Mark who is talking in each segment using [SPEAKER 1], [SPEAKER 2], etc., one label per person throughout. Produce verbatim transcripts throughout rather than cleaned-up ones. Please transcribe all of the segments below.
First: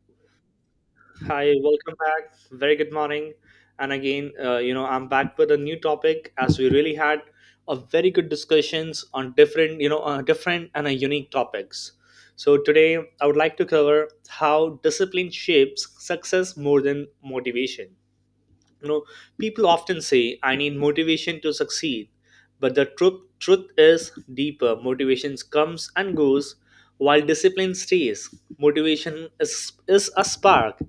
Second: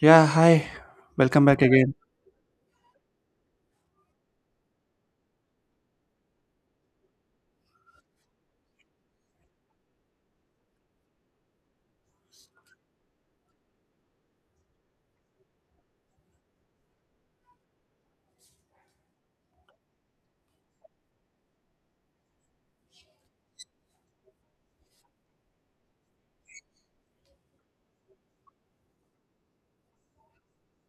[SPEAKER 1] Yeah, hi. Welcome
[SPEAKER 2] Hi,
[SPEAKER 1] back
[SPEAKER 2] welcome
[SPEAKER 1] again.
[SPEAKER 2] back. Very good morning. And again, uh, you know, I'm back with a new topic as we really had a very good discussions on different, you know, uh, different and uh, unique topics. So today, I would like to cover how discipline shapes success more than motivation. you know People often say, "I need motivation to succeed," but the truth truth is deeper. Motivation comes and goes while discipline stays. Motivation is is a spark,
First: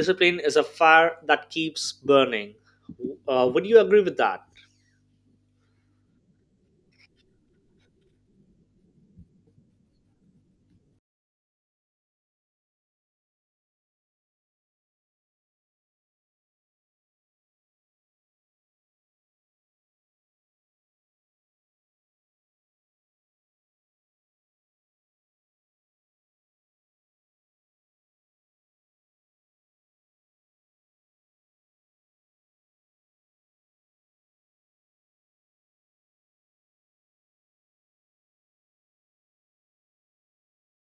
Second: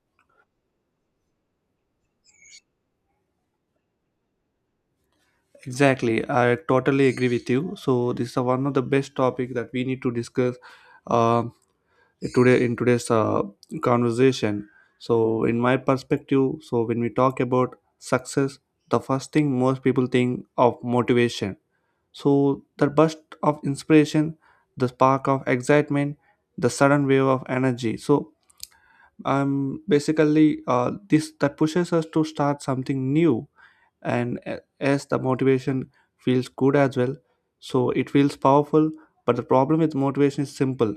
[SPEAKER 2] discipline is a fire that keeps burning. Uh, would you agree with that?
[SPEAKER 1] Exactly, I totally agree with you. So this is one of the best topic that we need to discuss uh, today in today's uh, conversation. So in my perspective, so when we talk about success, the first thing most people think of motivation. So the burst of inspiration, the spark of excitement, the sudden wave of energy. So um, basically, uh, this that pushes us to start something new and a- as the motivation feels good as well, so it feels powerful, but the problem with motivation is simple.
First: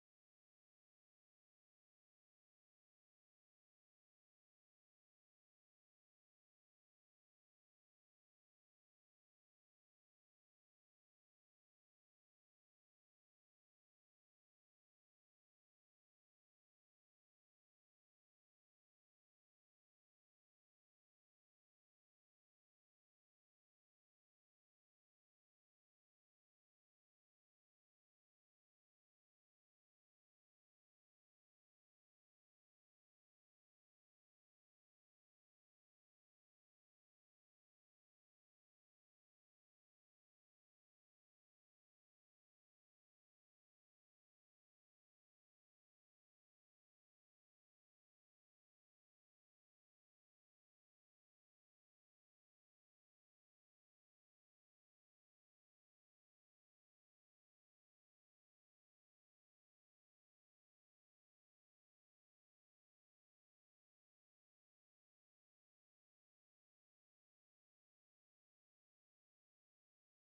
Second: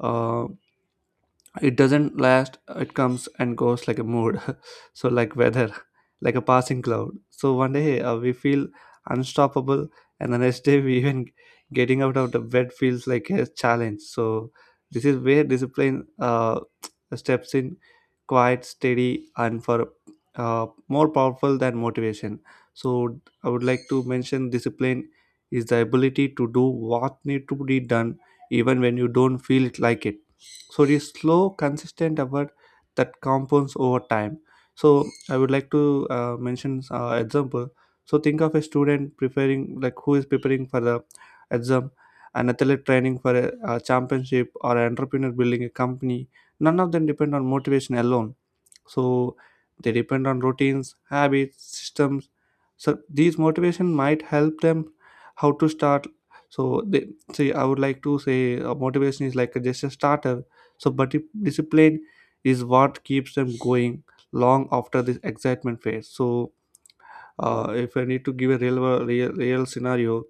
[SPEAKER 1] uh, it doesn't last, it comes and goes like a mood. So like weather, like a passing cloud. So one day uh, we feel unstoppable, and the next day we even getting out of the bed feels like a challenge. So this is where discipline uh, steps in, quite steady and for uh, more powerful than motivation. So I would like to mention, discipline is the ability to do what need to be done even when you don't feel it like it. So it is slow consistent effort that compounds over time. So I would like to uh, mention uh, example. So think of a student preparing, like who is preparing for the exam, an athlete training for a, a championship, or an entrepreneur building a company. None of them depend on motivation alone. So they depend on routines, habits, systems. So these motivation might help them how to start. So they say, I would like to say, uh, motivation is like a, just a starter. So but if discipline is what keeps them going long after this excitement phase. So uh, if I need to give a real real, real scenario,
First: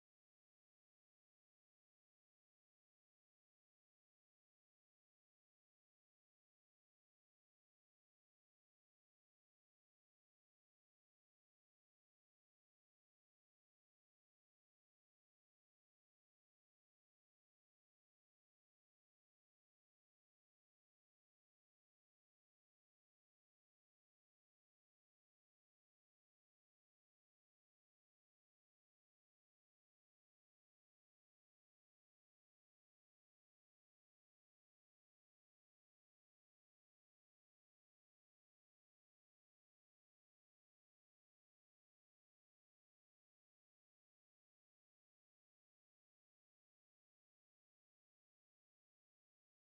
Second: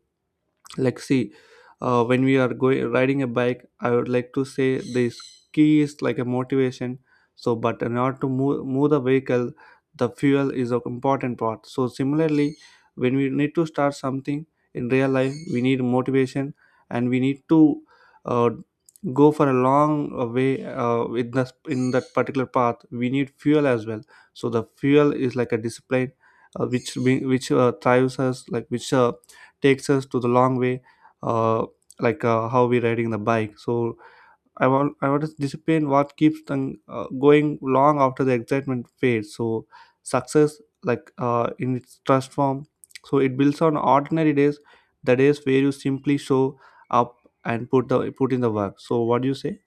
[SPEAKER 1] like see, uh, when we are going riding a bike, I would like to say this key is like a motivation. So but in order to move, move the vehicle, the fuel is an important part. So similarly, when we need to start something in real life, we need motivation, and we need to uh, go for a long uh, way uh, in, the, in that particular path, we need fuel as well. So the fuel is like a discipline, uh, which be, which uh, drives us, like which uh, takes us to the long way. uh, like uh, how we riding the bike. So i want I want to discipline what keeps them uh, going long after the excitement fades. So success, like uh, in its trust form, so it builds on ordinary days, the days where you simply show up and put the put in the work. So what do you say?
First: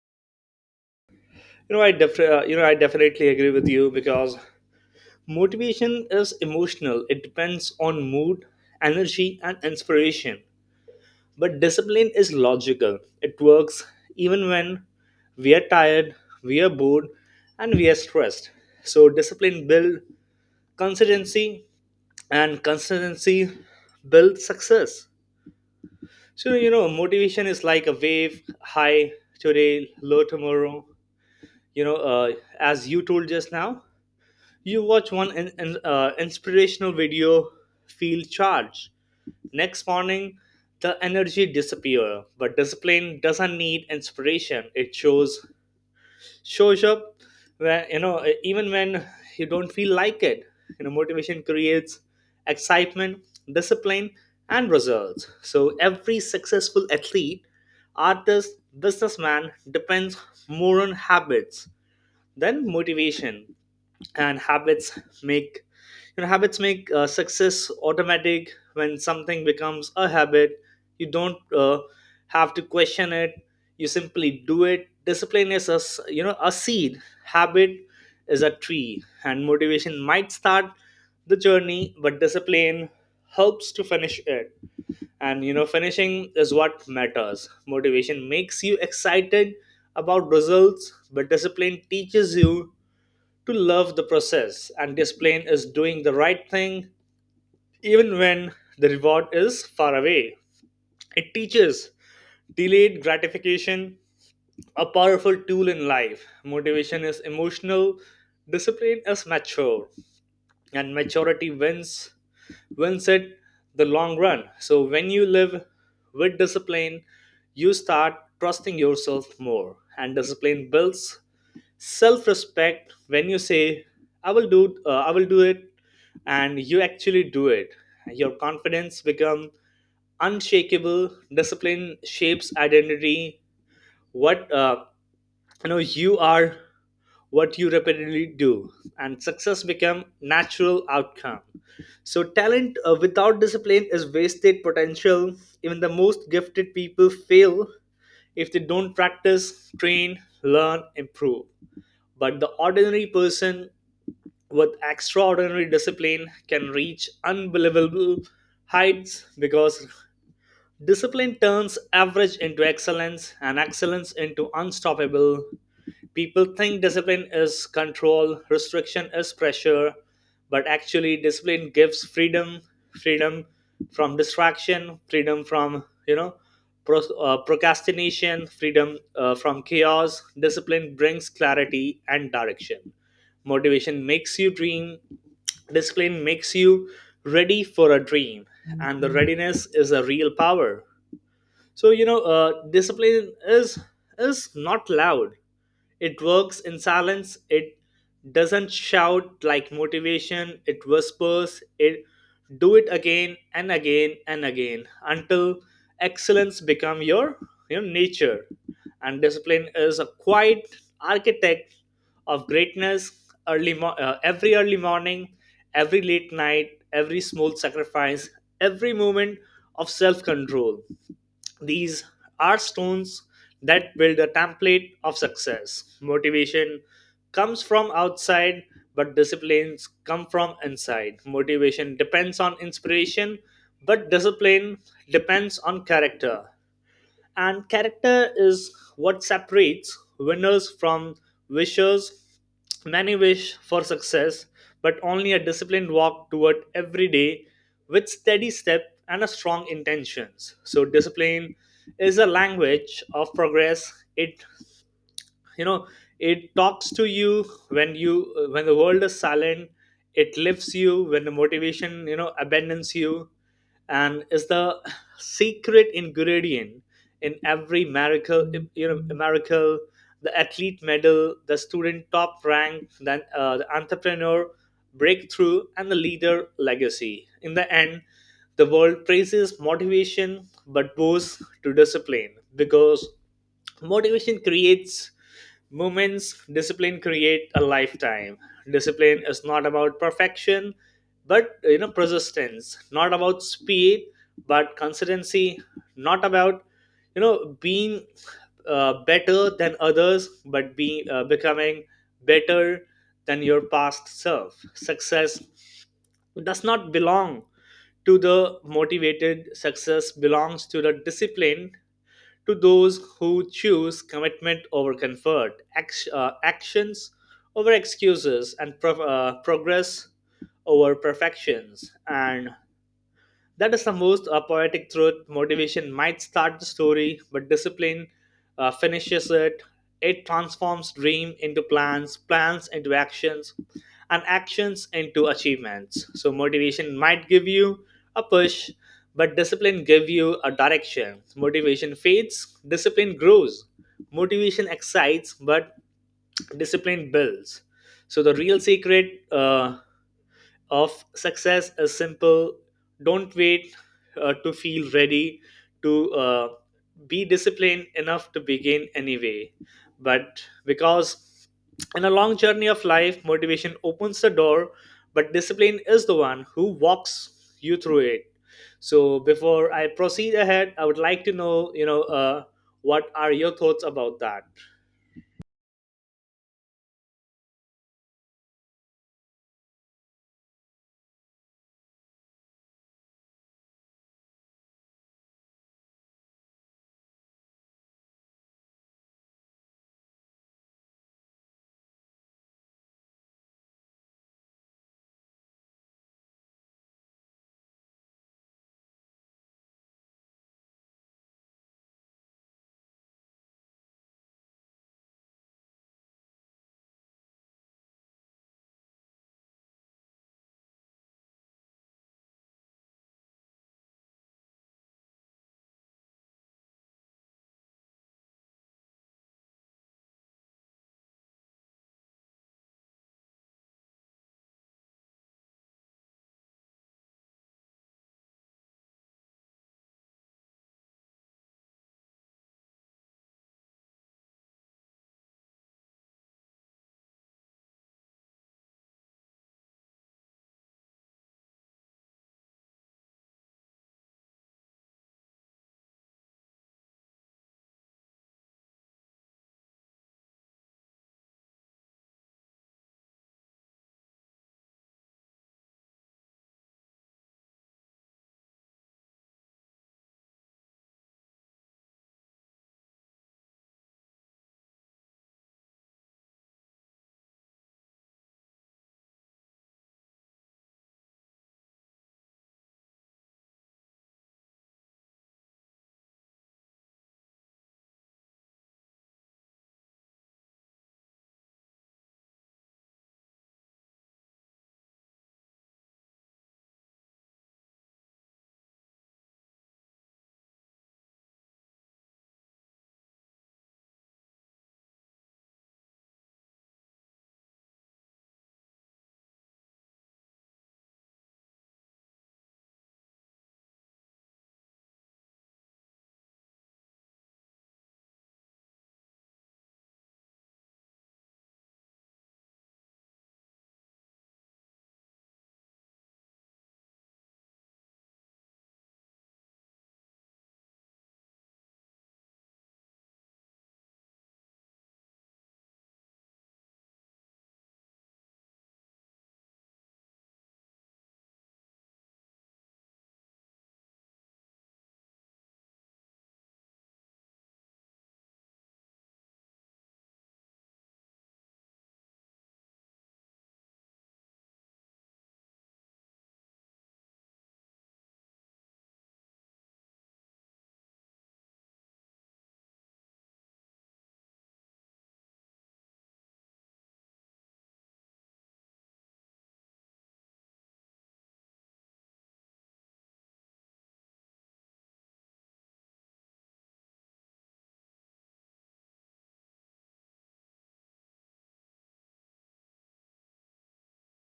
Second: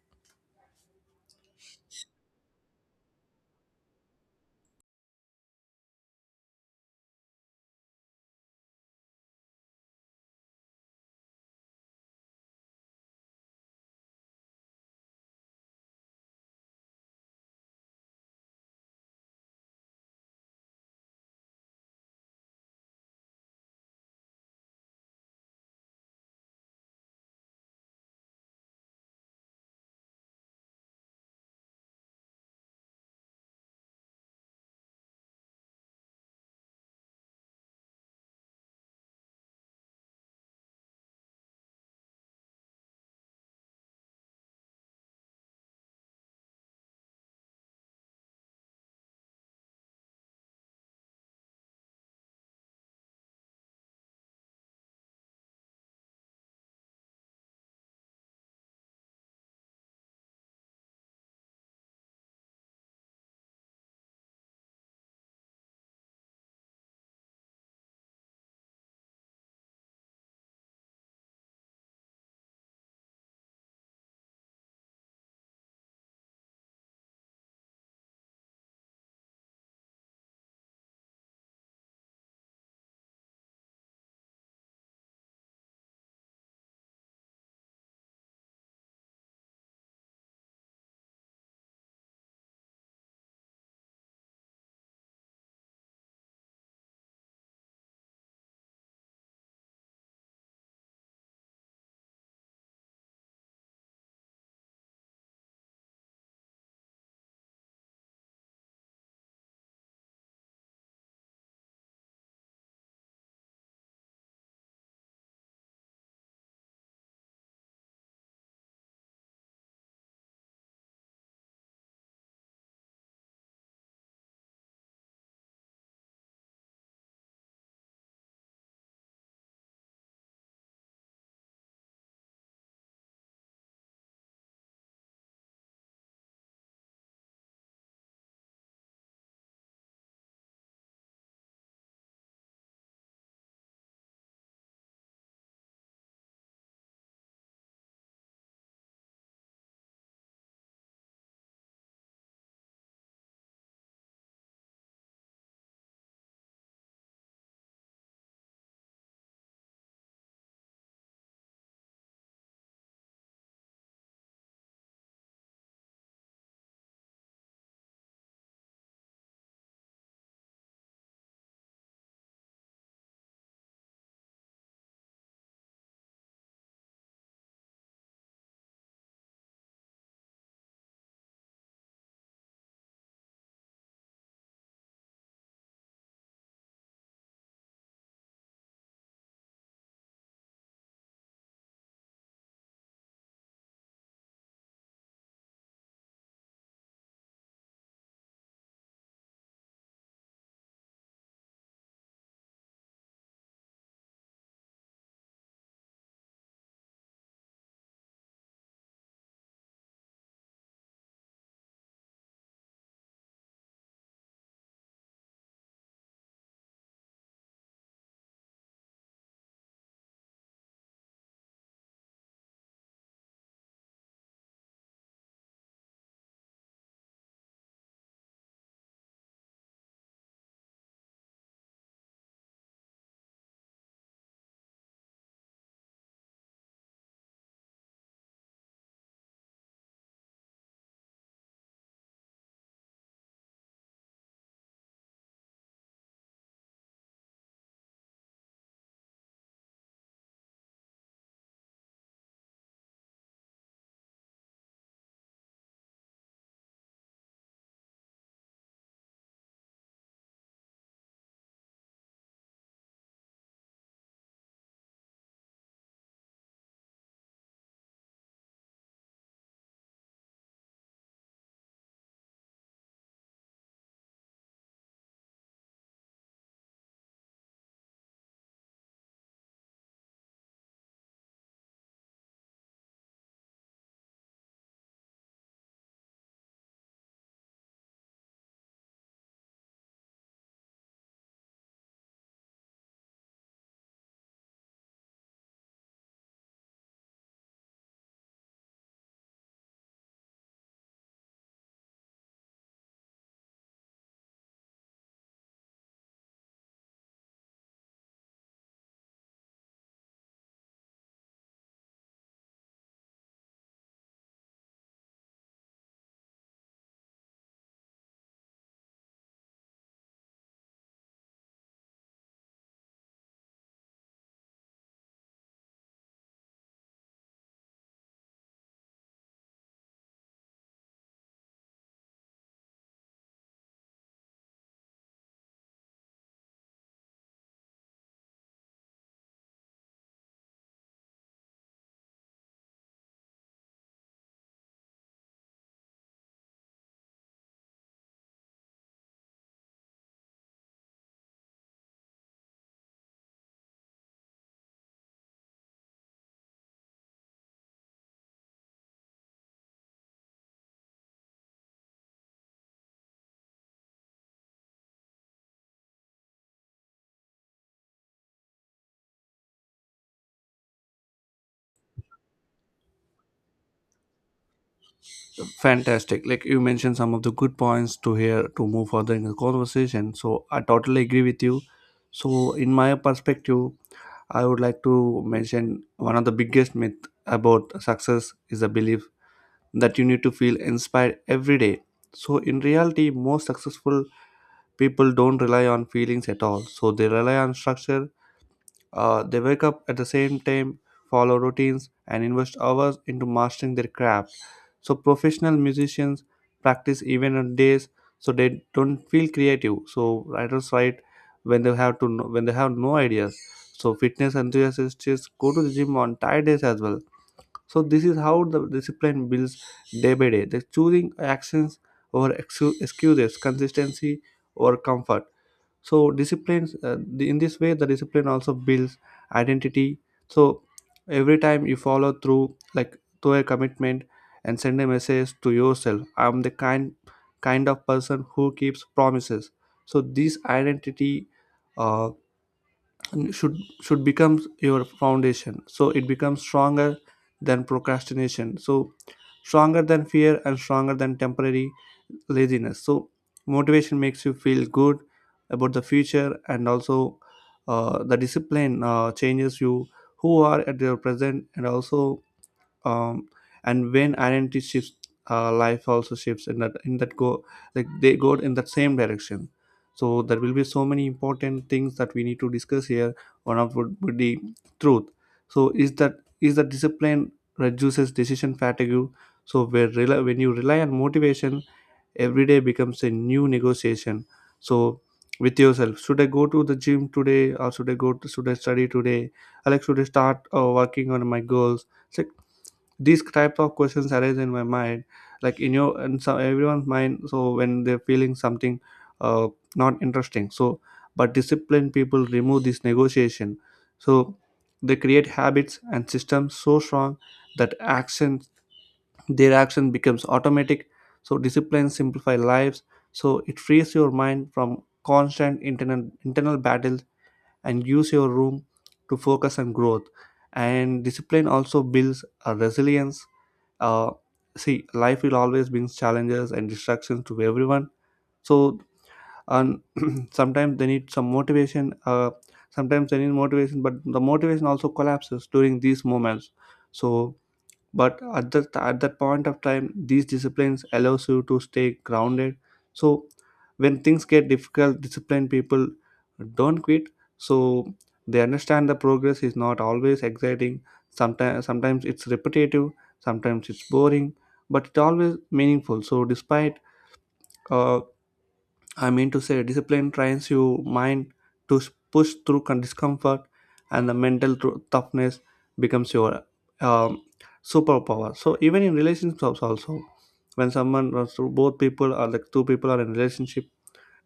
[SPEAKER 2] You know i def- uh, you know i definitely agree with you, because motivation is emotional. It depends on mood, energy and inspiration. But discipline is logical. It works even when we are tired, we are bored, and we are stressed. So discipline builds consistency, and consistency builds success. So you know, motivation is like a wave, high today, low tomorrow. You know, uh, as you told just now, you watch one in, in, uh, inspirational video, feel charged. Next morning, the energy disappears, but discipline doesn't need inspiration. It shows shows up when you know even when you don't feel like it. You know, motivation creates excitement, discipline, and results. So every successful athlete, artist, businessman depends more on habits then motivation, and habits make, you know habits make uh, success automatic. When something becomes a habit, you don't uh, have to question it. You simply do it. Discipline is a s- you know a seed. Habit is a tree, and motivation might start the journey, but discipline helps to finish it. And you know finishing is what matters. Motivation makes you excited about results, but discipline teaches you to love the process. And discipline is doing the right thing even when the reward is far away. It teaches delayed gratification, a powerful tool in life. Motivation is emotional, discipline is mature, and maturity wins wins it the long run. So when you live with discipline, you start trusting yourself more, and discipline builds self-respect. When you say, "I will do, uh, I will do it," and you actually do it, your confidence becomes unshakable. Discipline shapes identity. What? Uh, you know you are what you repeatedly do, and success become natural outcome. So talent uh, without discipline is wasted potential. Even the most gifted people fail if they don't practice, train, learn, improve. But the ordinary person with extraordinary discipline can reach unbelievable heights, because discipline turns average into excellence and excellence into unstoppable. People think discipline is control, restriction is pressure, but actually, discipline gives freedom. Freedom from distraction, freedom from, you know, pro- uh, procrastination, freedom uh, from chaos. Discipline brings clarity and direction. Motivation makes you dream, discipline makes you ready for a dream, and the readiness is a real power. So you know, uh, discipline is is not loud. It works in silence. It doesn't shout like motivation. It whispers. It do it again and again and again until excellence become your your nature. And discipline is a quiet architect of greatness. Early mo- uh, every early morning, every late night, every small sacrifice, every moment of self control. These are stones that build a template of success. Motivation comes from outside, but disciplines come from inside. Motivation depends on inspiration, but discipline depends on character. And character is what separates winners from wishers. Many wish for success, but only a disciplined walk toward every day with steady step and a strong intentions. So discipline is a language of progress. It, you know it talks to you when you uh, when the world is silent. It lifts you when the motivation, you know abandons you. And is the secret ingredient in every miracle. You know miracle the athlete medal, the student top rank, then uh, the entrepreneur breakthrough, and the leader legacy. In the end, the world praises motivation but bows to discipline, because motivation creates moments, discipline create a lifetime. Discipline is not about perfection, but you know persistence. Not about speed, but consistency. Not about you know being uh, better than others, but being uh, becoming better than your past self. Success does not belong to the motivated. Success belongs to the discipline, to those who choose commitment over comfort, act, uh, actions over excuses, and pro- uh, progress over perfections. And that is the most uh, poetic truth. Motivation might start the story, but discipline uh, finishes it. It transforms dream into plans, plans into actions, and actions into achievements. So motivation might give you a push, but discipline give you a direction. Motivation fades, discipline grows. Motivation excites, but discipline builds. So the real secret uh, of success is simple. Don't wait uh, to feel ready. To uh, be disciplined enough to begin anyway, but because in a long journey of life motivation opens the door, but discipline is the one who walks you through it. So before I proceed ahead, I would like to know, you know uh, what are your thoughts about that?
[SPEAKER 1] Fantastic, like you mentioned some of the good points to hear to move further in the conversation. So I totally agree with you. So in my perspective, I would like to mention one of the biggest myth about success is the belief that you need to feel inspired every day. So in reality, most successful people don't rely on feelings at all. So they rely on structure. Uh, they wake up at the same time, follow routines, and invest hours into mastering their craft. So professional musicians practice even on days so they don't feel creative. So writers write when they have to no, when they have no ideas. So fitness enthusiasts go to the gym on tired days as well. So this is how the discipline builds day by day. They're choosing actions over excu- excuses, consistency over comfort. So disciplines uh, the, in this way the discipline also builds identity. So every time you follow through, like through a commitment, and send a message to yourself, I'm the kind kind of person who keeps promises. So this identity uh, and should should become your foundation, so it becomes stronger than procrastination, so stronger than fear and stronger than temporary laziness. So motivation makes you feel good about the future, and also uh, the discipline uh, changes you who are at your present, and also um, and when identity shifts, uh, life also shifts in that in that go, like they go in that same direction. So there will be so many important things that we need to discuss here. One of would, would be truth. So is that is that discipline reduces decision fatigue. So where rela when you rely on motivation, every day becomes a new negotiation. So with yourself, should I go to the gym today, or should i go to should I study today? I like Should I start uh, working on my goals? It's like these type of questions arise in my mind, like in your and so everyone's mind. So when they're feeling something uh, not interesting, so but disciplined people remove this negotiation. So they create habits and systems so strong that action their action becomes automatic. So discipline simplify lives. So it frees your mind from constant internal internal battles, and use your room to focus on growth. And discipline also builds a resilience. uh, See, life will always bring challenges and distractions to everyone. So and sometimes they need some motivation. Uh, sometimes they need motivation, but the motivation also collapses during these moments. So but at that at that point of time, these disciplines allows you to stay grounded. So when things get difficult, disciplined people don't quit. So they understand the progress is not always exciting. Sometimes sometimes it's repetitive, sometimes it's boring, but it's always meaningful. So despite uh, I mean to say, discipline trains your mind to s- push through con- discomfort, and the mental tru- toughness becomes your um, superpower. So even in relationships, also, when someone or so both people or like two people are in relationship,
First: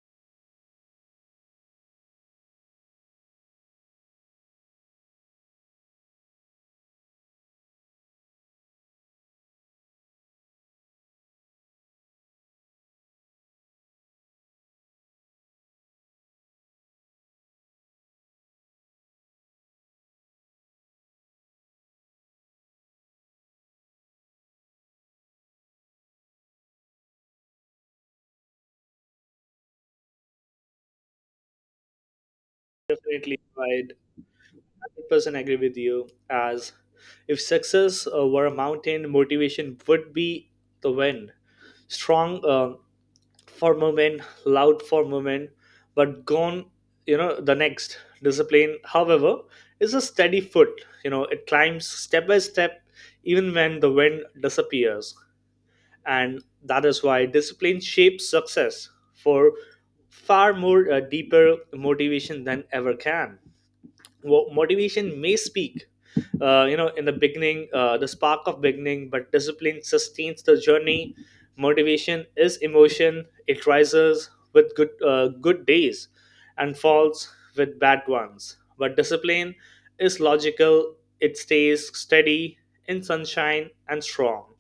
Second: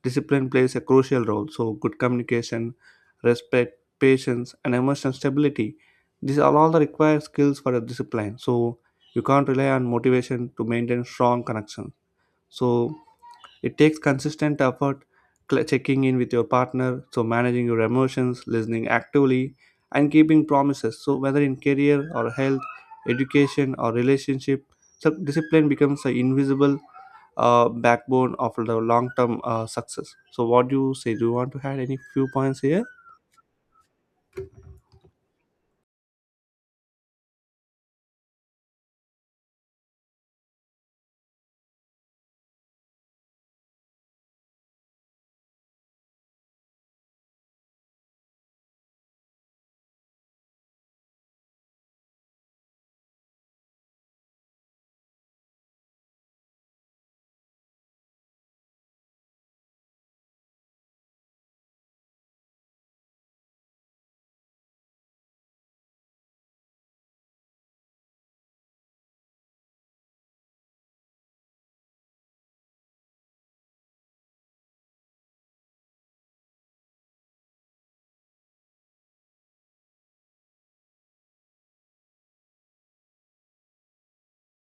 [SPEAKER 1] discipline plays a crucial role. So good communication, respect, patience, and emotional stability. These are all the required skills for a discipline. So you can't rely on motivation to maintain strong connection. So it takes consistent effort, cl- checking in with your partner, so managing your emotions, listening actively, and keeping promises. So whether in career or health, education or relationship, so discipline becomes an invisible uh, backbone of the long-term uh, success. So what do you say? Do you want to add any few points here?
[SPEAKER 2] Definitely, I one hundred percent agree with you. As if success uh, were a mountain, motivation would be the wind, strong uh, for moment, loud for moment, but gone you know the next. Discipline, however, is a steady foot. You know it climbs step by step, even when the wind disappears. And that is why discipline shapes success for far more uh, deeper motivation than ever can. Wo- motivation may speak, uh, you know in the beginning, uh, the spark of beginning, but discipline sustains the journey. Motivation is emotion. It rises with good uh, good days and falls with bad ones, but discipline is logical. It stays steady in sunshine and strong.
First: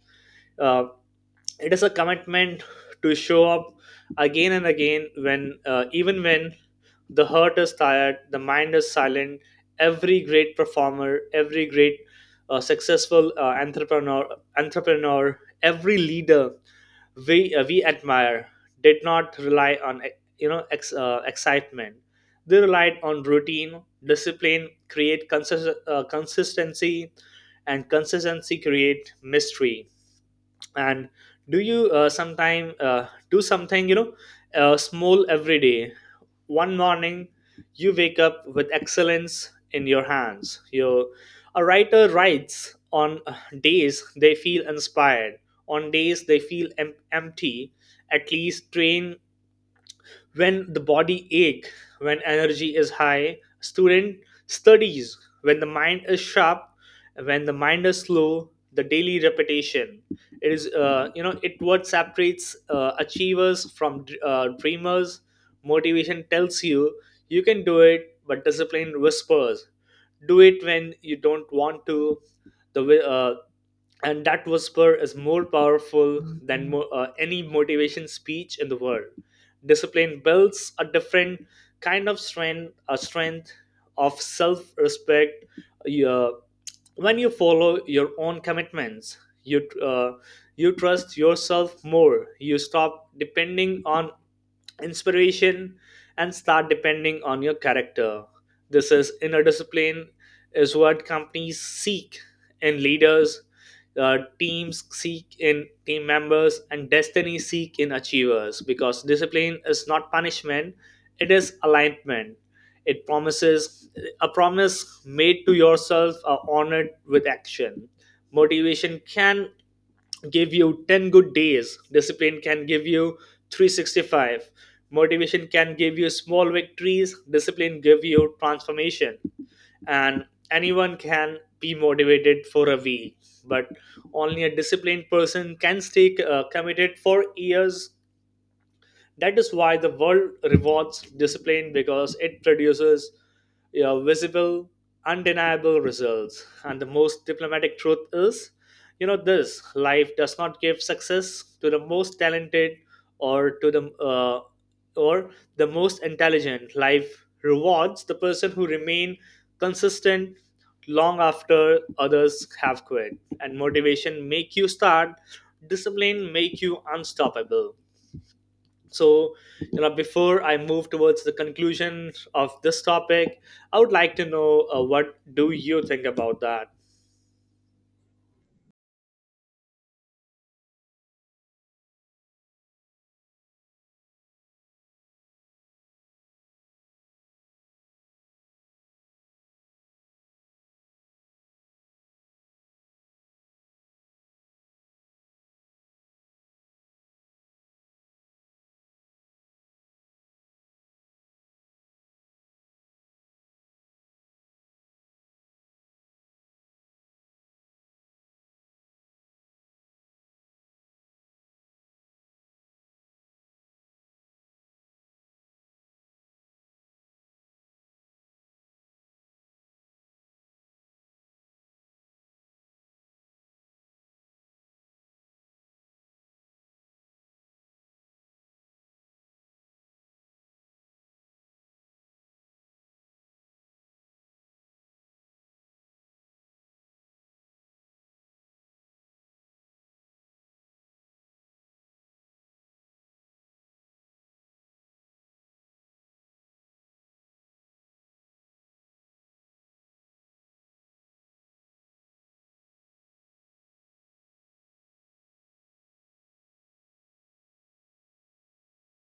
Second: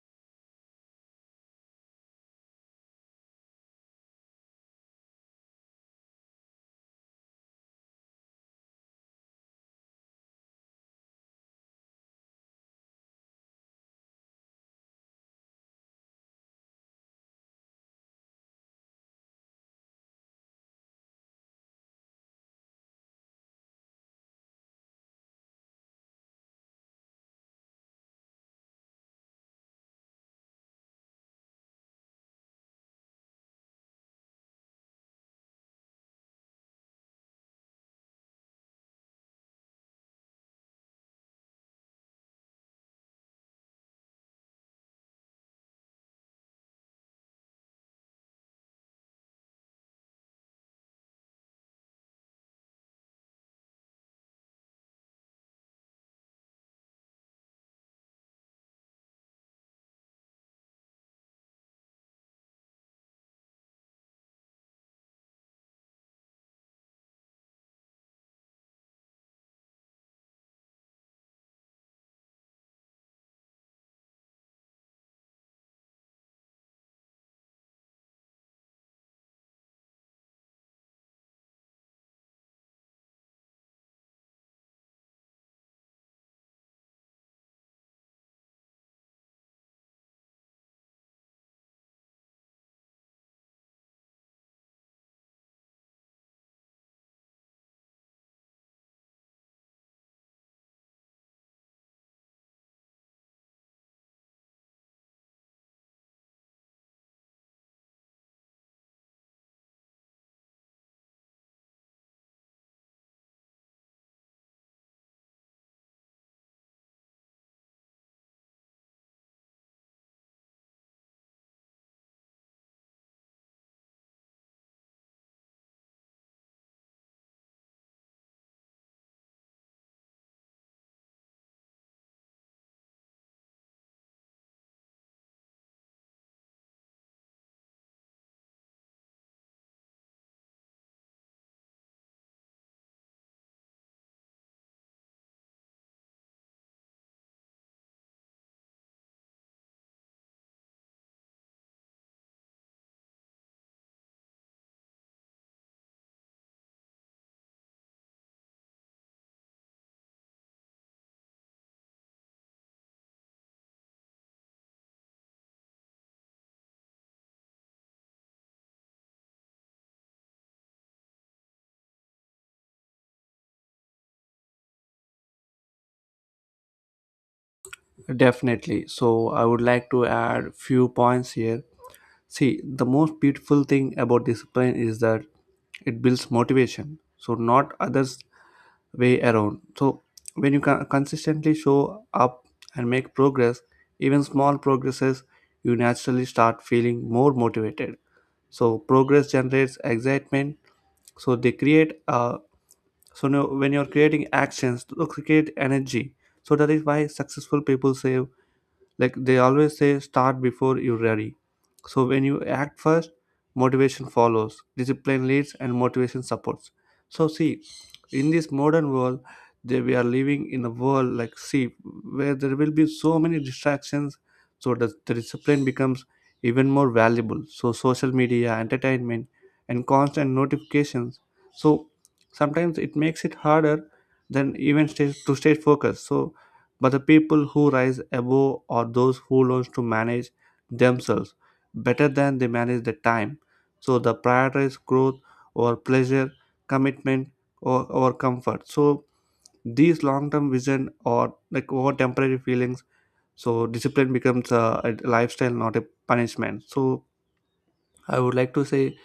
[SPEAKER 2] Uh, it is a commitment to show up again and again, when uh, even when the heart is tired, the mind is silent. Every great performer, every great uh, successful uh, entrepreneur entrepreneur every leader we uh, we admire did not rely on uh, you know ex, uh, excitement. They relied on routine. Discipline create consist- uh, consistency, and consistency create mystery. And do you uh, sometime uh, do something, you know uh, small every day? One morning you wake up with excellence in your hands. You, a writer writes on uh, days they feel inspired, on days they feel em- empty. At least train when the body ache, when energy is high. Student studies when the mind is sharp, when the mind is slow. The daily repetition, it is uh, you know it what separates uh, achievers from uh, dreamers. Motivation tells you you can do it, but discipline whispers, do it when you don't want to. the wi- uh, and that whisper is more powerful than mo- uh, any motivation speech in the world. Discipline builds a different kind of strength, a strength of self-respect. Your When you follow your own commitments, you uh, you trust yourself more. You stop depending on inspiration and start depending on your character. This is inner discipline. Is what companies seek in leaders, uh, teams seek in team members, and destiny seek in achievers. Because discipline is not punishment; it is alignment. It promises a promise made to yourself are honored with action. Motivation can give you ten good days, discipline can give you three sixty-five. Motivation can give you small victories, discipline give you transformation. And anyone can be motivated for a week, but only a disciplined person can stay uh, committed for years. That is why the world rewards discipline, because it produces, you know, visible, undeniable results. And the most diplomatic truth is, you know, this life does not give success to the most talented, or to the uh, or the most intelligent. Life rewards the person who remain consistent long after others have quit. And motivation make you start, discipline make you unstoppable. So you know before I move towards the conclusion of this topic, I would like to know, uh, what do you think about that?
[SPEAKER 1] Definitely. So I would like to add few points here. See, the most beautiful thing about discipline is that it builds motivation, so not others way around. So when you can consistently show up and make progress, even small progresses, you naturally start feeling more motivated. So progress generates excitement. So they create uh, so now when you're creating actions, to create energy. So that is why successful people say, like they always say, start before you're ready. So when you act first, motivation follows, discipline leads and motivation supports. So see, in this modern world that we are living in a world, like see, where there will be so many distractions, so the, the discipline becomes even more valuable. So social media, entertainment, and constant notifications, so sometimes it makes it harder than even stay, to stay focused. So but the people who rise above are those who learn to manage themselves better than they manage their time. So the prioritize growth or pleasure, commitment or, or comfort. So these long-term vision or like over temporary feelings. So discipline becomes a, a lifestyle, not a punishment. So I would like to say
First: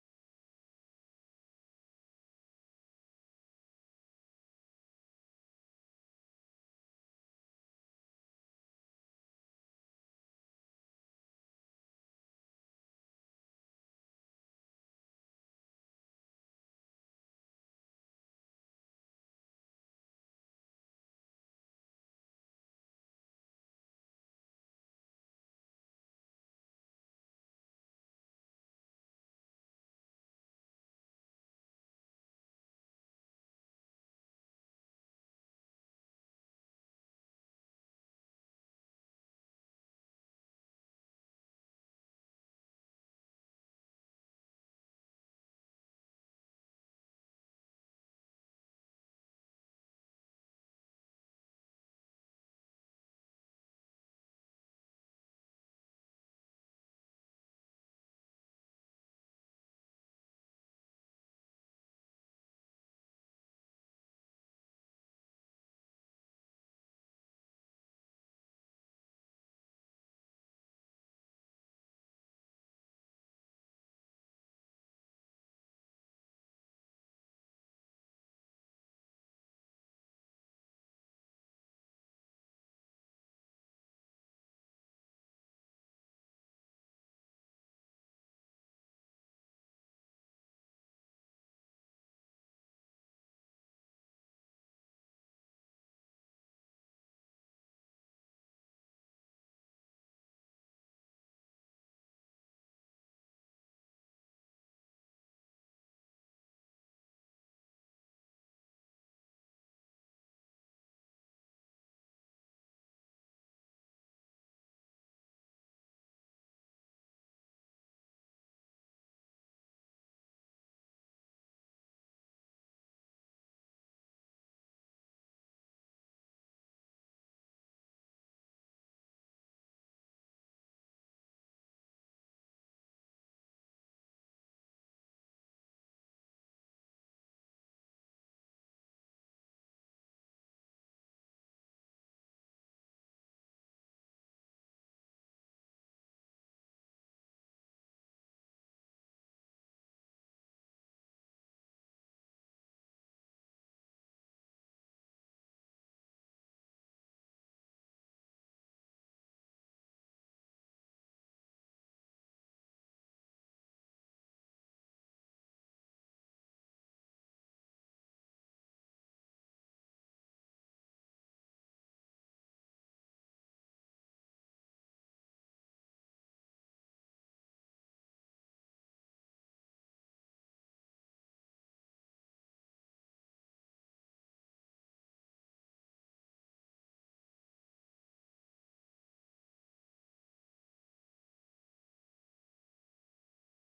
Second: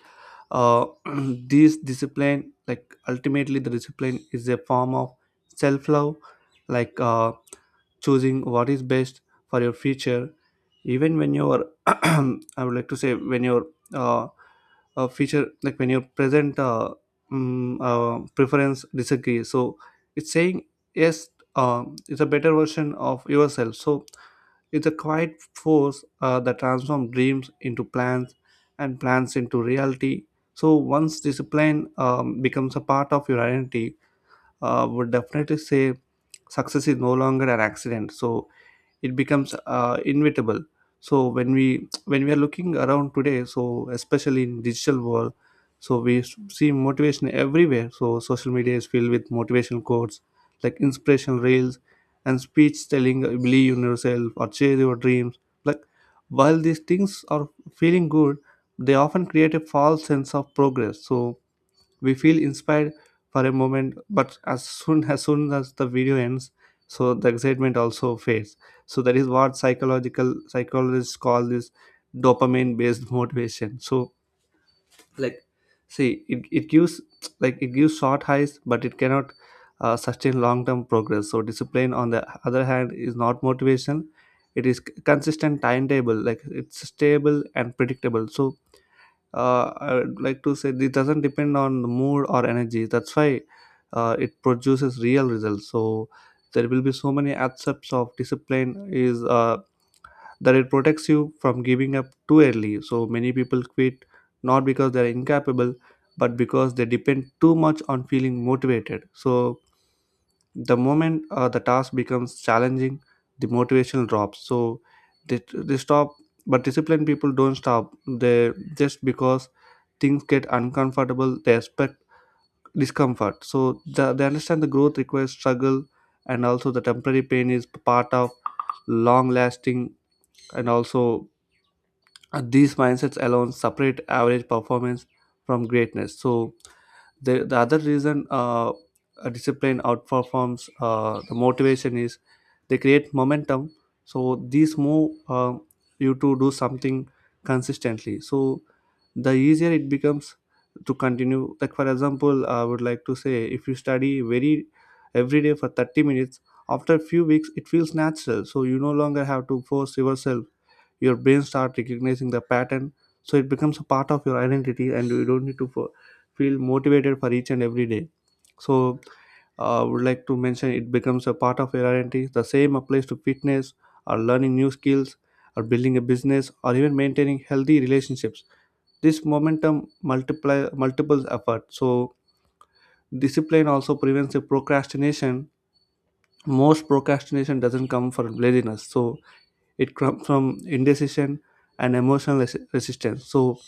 [SPEAKER 1] uh, this discipline, like ultimately the discipline is a form of self-love, like uh, choosing what is best for your future, even when your I would like to say when your uh, uh, future like when your present uh, mm, uh, preference disagrees. So it's saying yes, uh, it's a better version of yourself. So it's a quiet force uh, that transforms dreams into plans and plans into reality. So once discipline um, becomes a part of your identity, uh, would definitely say success is no longer an accident. So it becomes uh, inevitable. So when we when we are looking around today, so especially in digital world, so we s- see motivation everywhere. So social media is filled with motivational quotes, like inspirational reels and speech telling, uh, believe in yourself or chase your dreams. Like while these things are feeling good, they often create a false sense of progress. So we feel inspired for a moment, but as soon as soon as the video ends, so the excitement also fades. So that is what psychological psychologists call this dopamine based motivation. So like see, it, it gives, like it gives short highs, but it cannot uh, sustain long term progress. So discipline on the other hand is not motivation, it is c- consistent timetable, like it's stable and predictable. So uh, I would like to say it doesn't depend on the mood or energy. That's why uh, it produces real results. So there will be so many aspects of discipline is uh, that it protects you from giving up too early. So many people quit not because they are incapable, but because they depend too much on feeling motivated. So the moment uh, the task becomes challenging, the motivation drops. So they, they stop, but disciplined people don't stop, they just, because things get uncomfortable, they expect discomfort. So the, they understand the growth requires struggle, and also the temporary pain is part of long lasting. And also uh, these mindsets alone separate average performance from greatness. So the, the other reason uh, a discipline outperforms uh, the motivation is they create momentum. So these move uh, you to do something consistently, so the easier it becomes to continue. Like, for example, I would like to say, if you study very every day for thirty minutes, after a few weeks it feels natural, so you no longer have to force yourself. Your brain start recognizing the pattern, so it becomes a part of your identity and you don't need to fo- feel motivated for each and every day. So uh, I would like to mention, it becomes a part of your identity. The same applies to fitness or learning new skills or building a business or even maintaining healthy relationships. This momentum multiply multiples effort. So discipline also prevents the procrastination. Most procrastination doesn't come from laziness, so it comes from indecision and emotional res- resistance. So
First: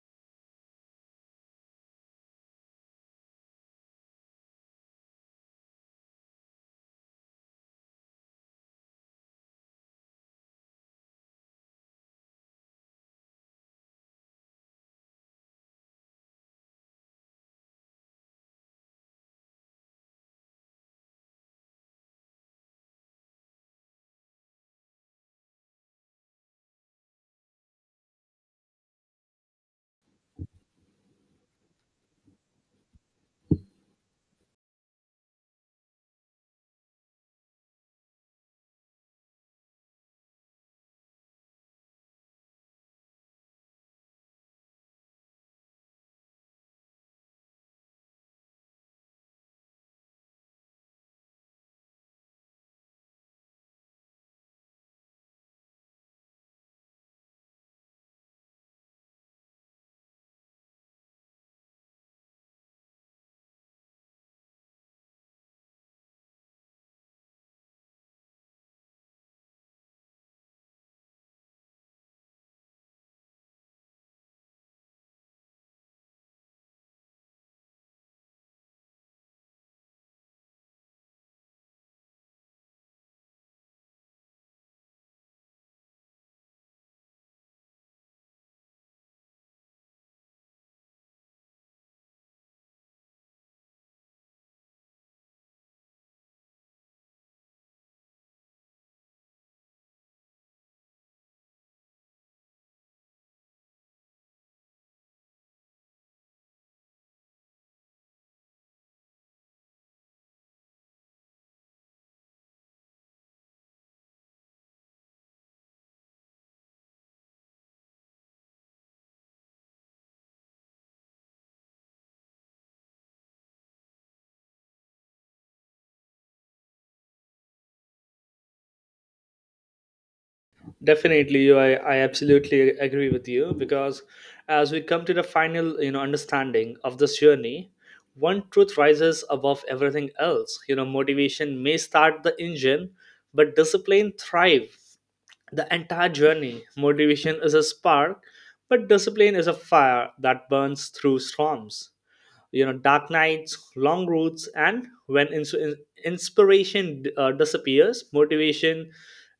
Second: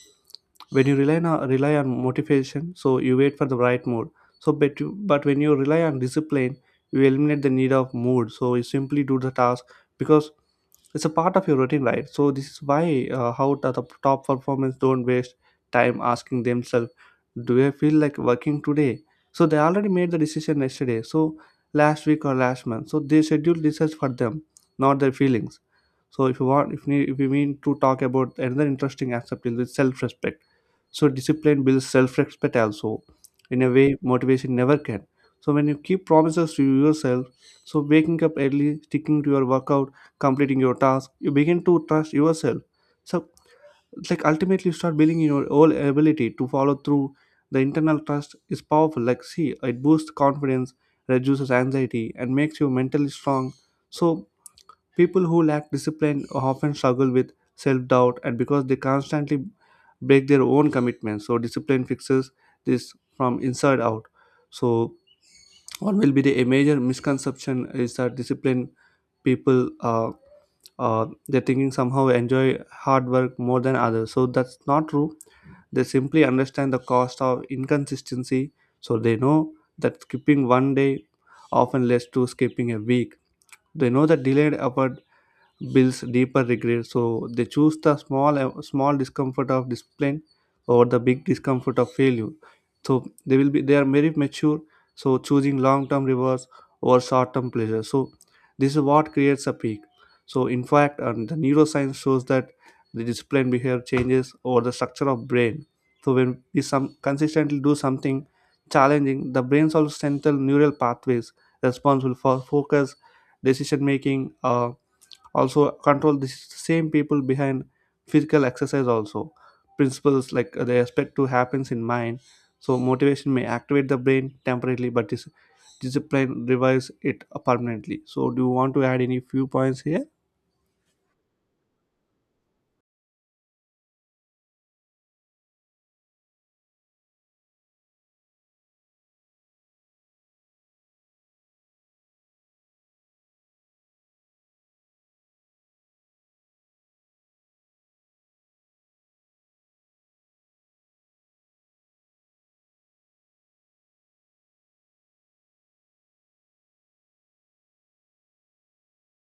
[SPEAKER 1] when you rely on rely on motivation, so you wait for the right mood. So but you, but when you rely on discipline, you eliminate the need of mood. So you simply do the task because it's a part of your routine, right? So this is why, uh, how the, the top performers don't waste time asking themselves, "Do I feel like working today?" So they already made the decision yesterday. So last week or last month. So they schedule research for them, not their feelings. So if you want, if we, if we mean to talk about another interesting aspect, is the self-respect. So discipline builds self-respect also, in a way motivation never can. So when you keep promises to yourself, so waking up early, sticking to your workout, completing your task, you begin to trust yourself. So it's like, ultimately, you start building your whole ability to follow through. The internal trust is powerful. Like, see, it boosts confidence, reduces anxiety, and makes you mentally strong. So people who lack discipline often struggle with self doubt and because they constantly break their own commitments. So, discipline fixes this from inside out. So, what will be the, a major misconception is that discipline people uh, uh, they're thinking somehow enjoy hard work more than others. So, that's not true. They simply understand the cost of inconsistency. So, they know that skipping one day often leads to skipping a week. They know that delayed effort builds deeper regret. So they choose the small uh, small discomfort of discipline over the big discomfort of failure. So they will be they are very mature. So choosing long term rewards over short term pleasure. So this is what creates a peak. So in fact, um, the neuroscience shows that the discipline behavior changes over the structure of brain. So when we some consistently do something challenging, the brain's also central neural pathways responsible for focus, decision making, uh, also control the same people behind physical exercise also principles like they expect to happens in mind. So motivation may activate the brain temporarily, but dis- discipline revives it permanently. So do you want to add any few points here?
[SPEAKER 2] Definitely you- I, I absolutely agree with you, because as we come to the final, you know understanding of this journey, one truth rises above everything else. You know motivation may start the engine, but discipline thrive the entire journey. Motivation is a spark, but discipline is a fire that burns through storms, you know dark nights, long routes, and when ins- in- inspiration uh, disappears. Motivation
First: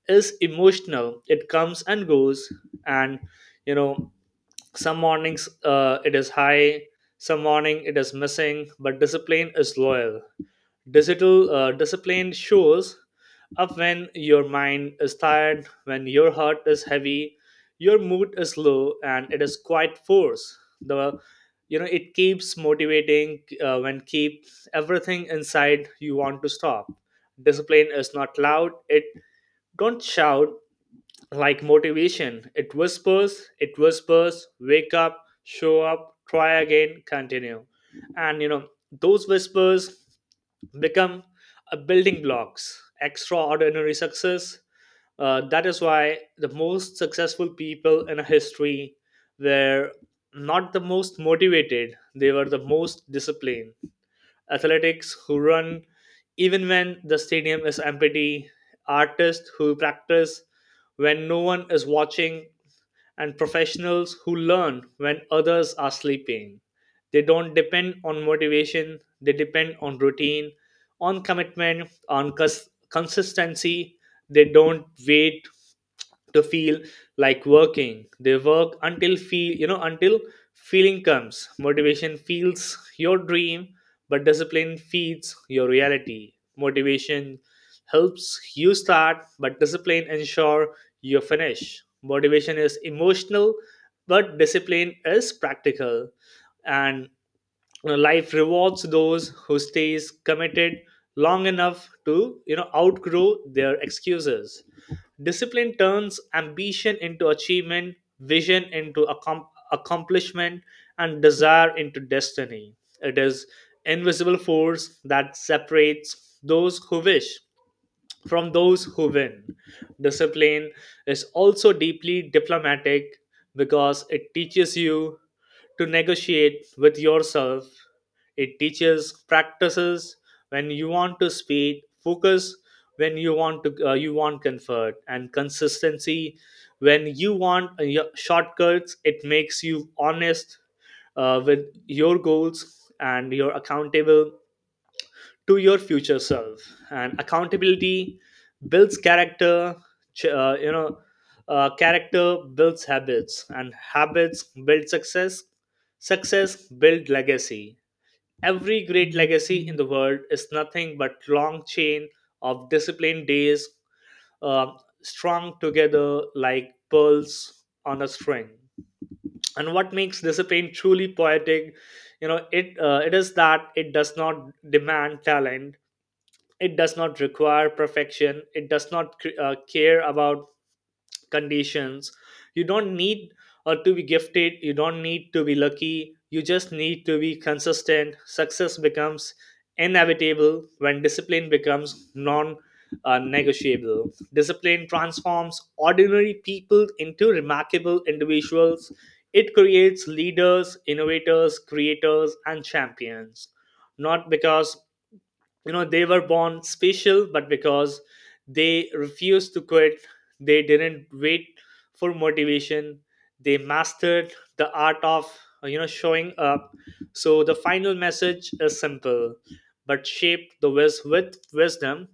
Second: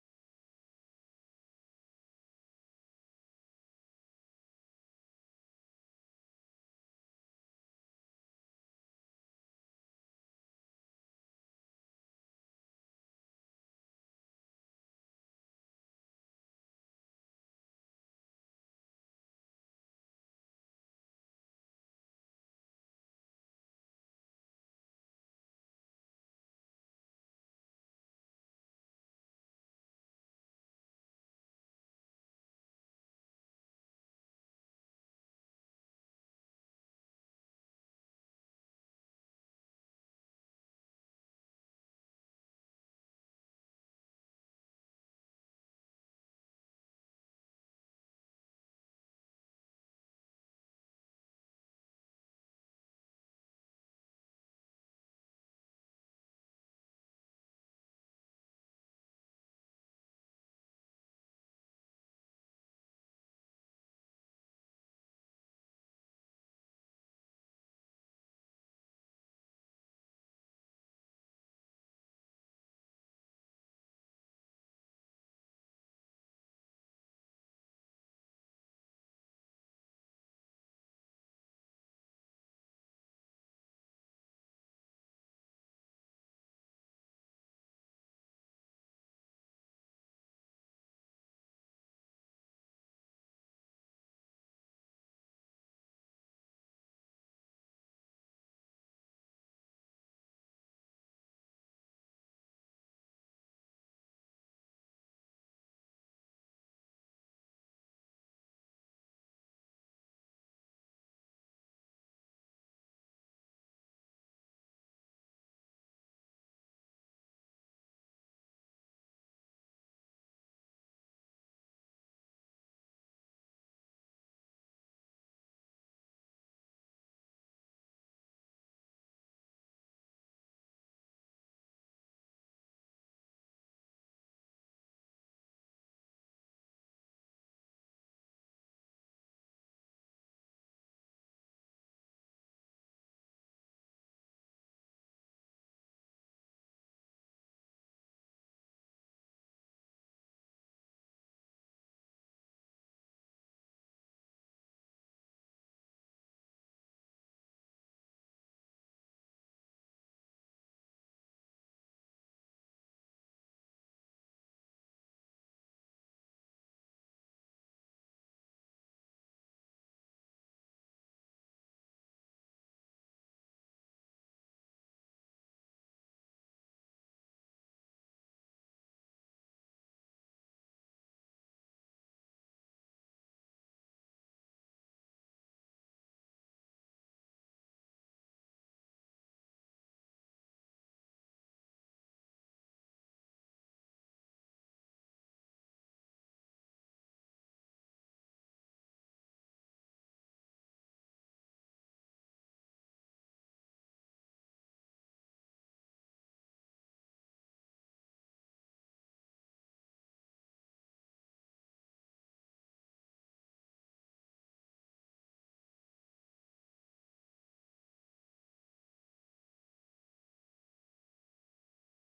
[SPEAKER 2] is emotional, it comes and goes. And you know some mornings uh, it is high, some morning it is missing, but discipline is loyal. Digital uh, Discipline shows up when your mind is tired, when your heart is heavy, your mood is low, and it is quite force. The, you know it keeps motivating uh, when keep everything inside you want to stop. Discipline is not loud. It don't shout like motivation. It whispers. It whispers. Wake up. Show up. Try again. Continue. And you know those whispers become a building blocks extraordinary success. Uh, that is why the most successful people in history were not the most motivated. They were the most disciplined. Athletics who run even when the stadium is empty, artists who practice when no one is watching, and professionals who learn when others are sleeping. They don't depend on motivation, they depend on routine, on commitment, on cons- consistency. They don't wait to feel like working. They work until feel, you know, until feeling comes. Motivation feels your dream, but discipline feeds your reality. Motivation helps you start, but discipline ensure you finish. Motivation is emotional, but discipline is practical. And you know, life rewards those who stays committed long enough to you know outgrow their excuses. Discipline turns ambition into achievement, vision into accom- accomplishment, and desire into destiny. It is invisible force that separates those who wish from those who win. Discipline is also deeply diplomatic, because it teaches you to negotiate with yourself. It teaches practices when you want to speed, focus when you want to uh, you want comfort, and consistency when you want uh, your shortcuts. It makes you honest uh, with your goals, and you're accountable to your future self. And accountability builds character. ch- uh, you know uh, Character builds habits, and habits build success. Success build legacy. Every great legacy in the world is nothing but long chain of disciplined days, uh, strung together like pearls on a string. And what makes discipline truly poetic, you know it uh, it is that it does not demand talent. It does not require perfection. It does not cr- uh, care about conditions. You don't need uh, to be gifted, you don't need to be lucky, you just need to be consistent. Success becomes inevitable when discipline becomes non uh, negotiable. Discipline transforms ordinary people into remarkable individuals. It creates leaders, innovators, creators and champions, not because you know they were born special, but because they refused to quit. They didn't wait for motivation. They mastered the art of, uh, you know showing up. So the final message is simple, but shaped the wis- with wisdom.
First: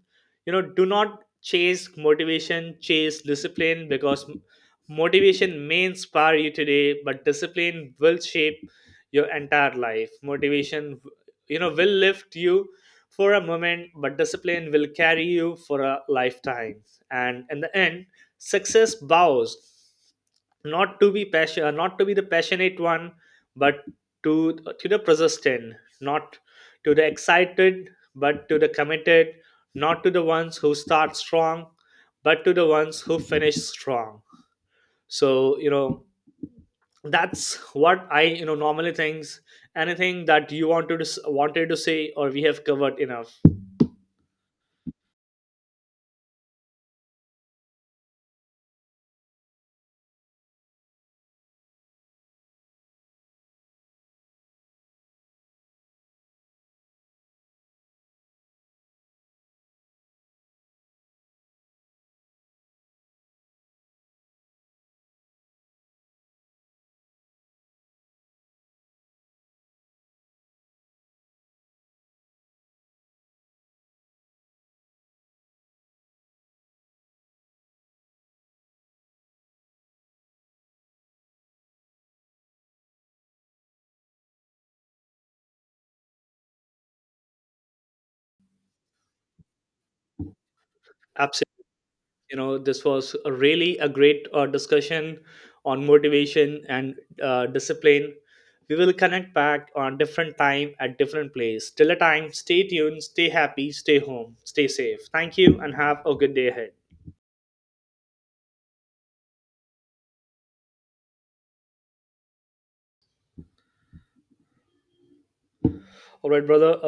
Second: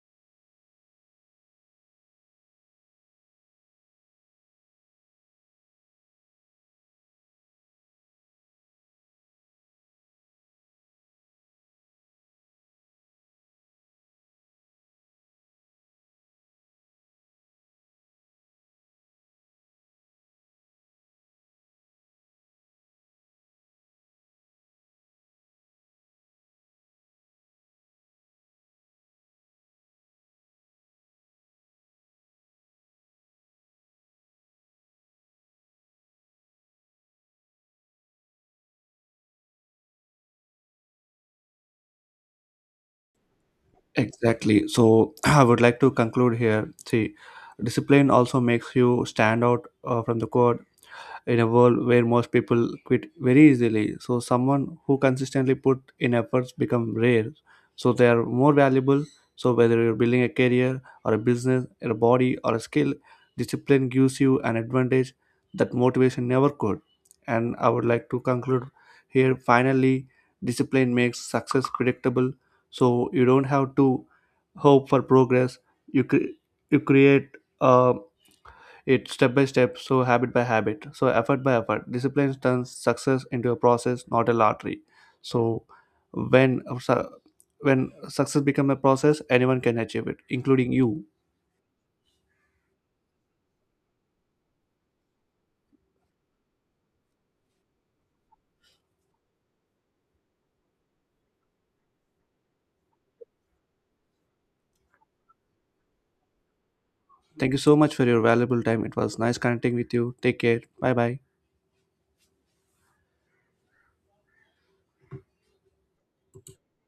[SPEAKER 2] you know Do not chase motivation, chase discipline, because m- motivation may inspire you today, but discipline will shape your entire life. Motivation, you know will lift you for a moment, but discipline will carry you for a lifetime. And in the end, success bows not to be passion, not to be the passionate one, but to uh, to the persistent, not to the excited, but to the committed, not to the ones who start strong, but to the ones who finish strong. So you know that's what I you know normally thinks. Anything that you wanted to s- wanted to say, or we have covered enough?
[SPEAKER 1] Exactly. So I would like to conclude here. See, discipline also makes you stand out uh, from the crowd in a world where most people quit very easily. So someone who consistently put in efforts become rare. So they are more valuable. So whether you're building a career or a business or a body or a skill, discipline gives you an advantage that motivation never could. And I would like to conclude here finally, discipline makes success predictable. So you don't have to hope for progress. You cre- you create uh, it's step by step, so habit by habit, so effort by effort. Discipline turns success into a process, not a lottery. So when su- when success becomes a process, anyone can achieve it, including you.
[SPEAKER 2] Absolutely. You know this was a really a great uh, discussion on motivation and uh, discipline. We will connect back on different time at different place. Till the time, stay tuned, stay happy, stay home, stay safe. Thank you and have a good day ahead.
[SPEAKER 1] Thank you so much for your valuable time. It was nice connecting with you. Take care. Bye bye.
[SPEAKER 2] All right, brother. uh,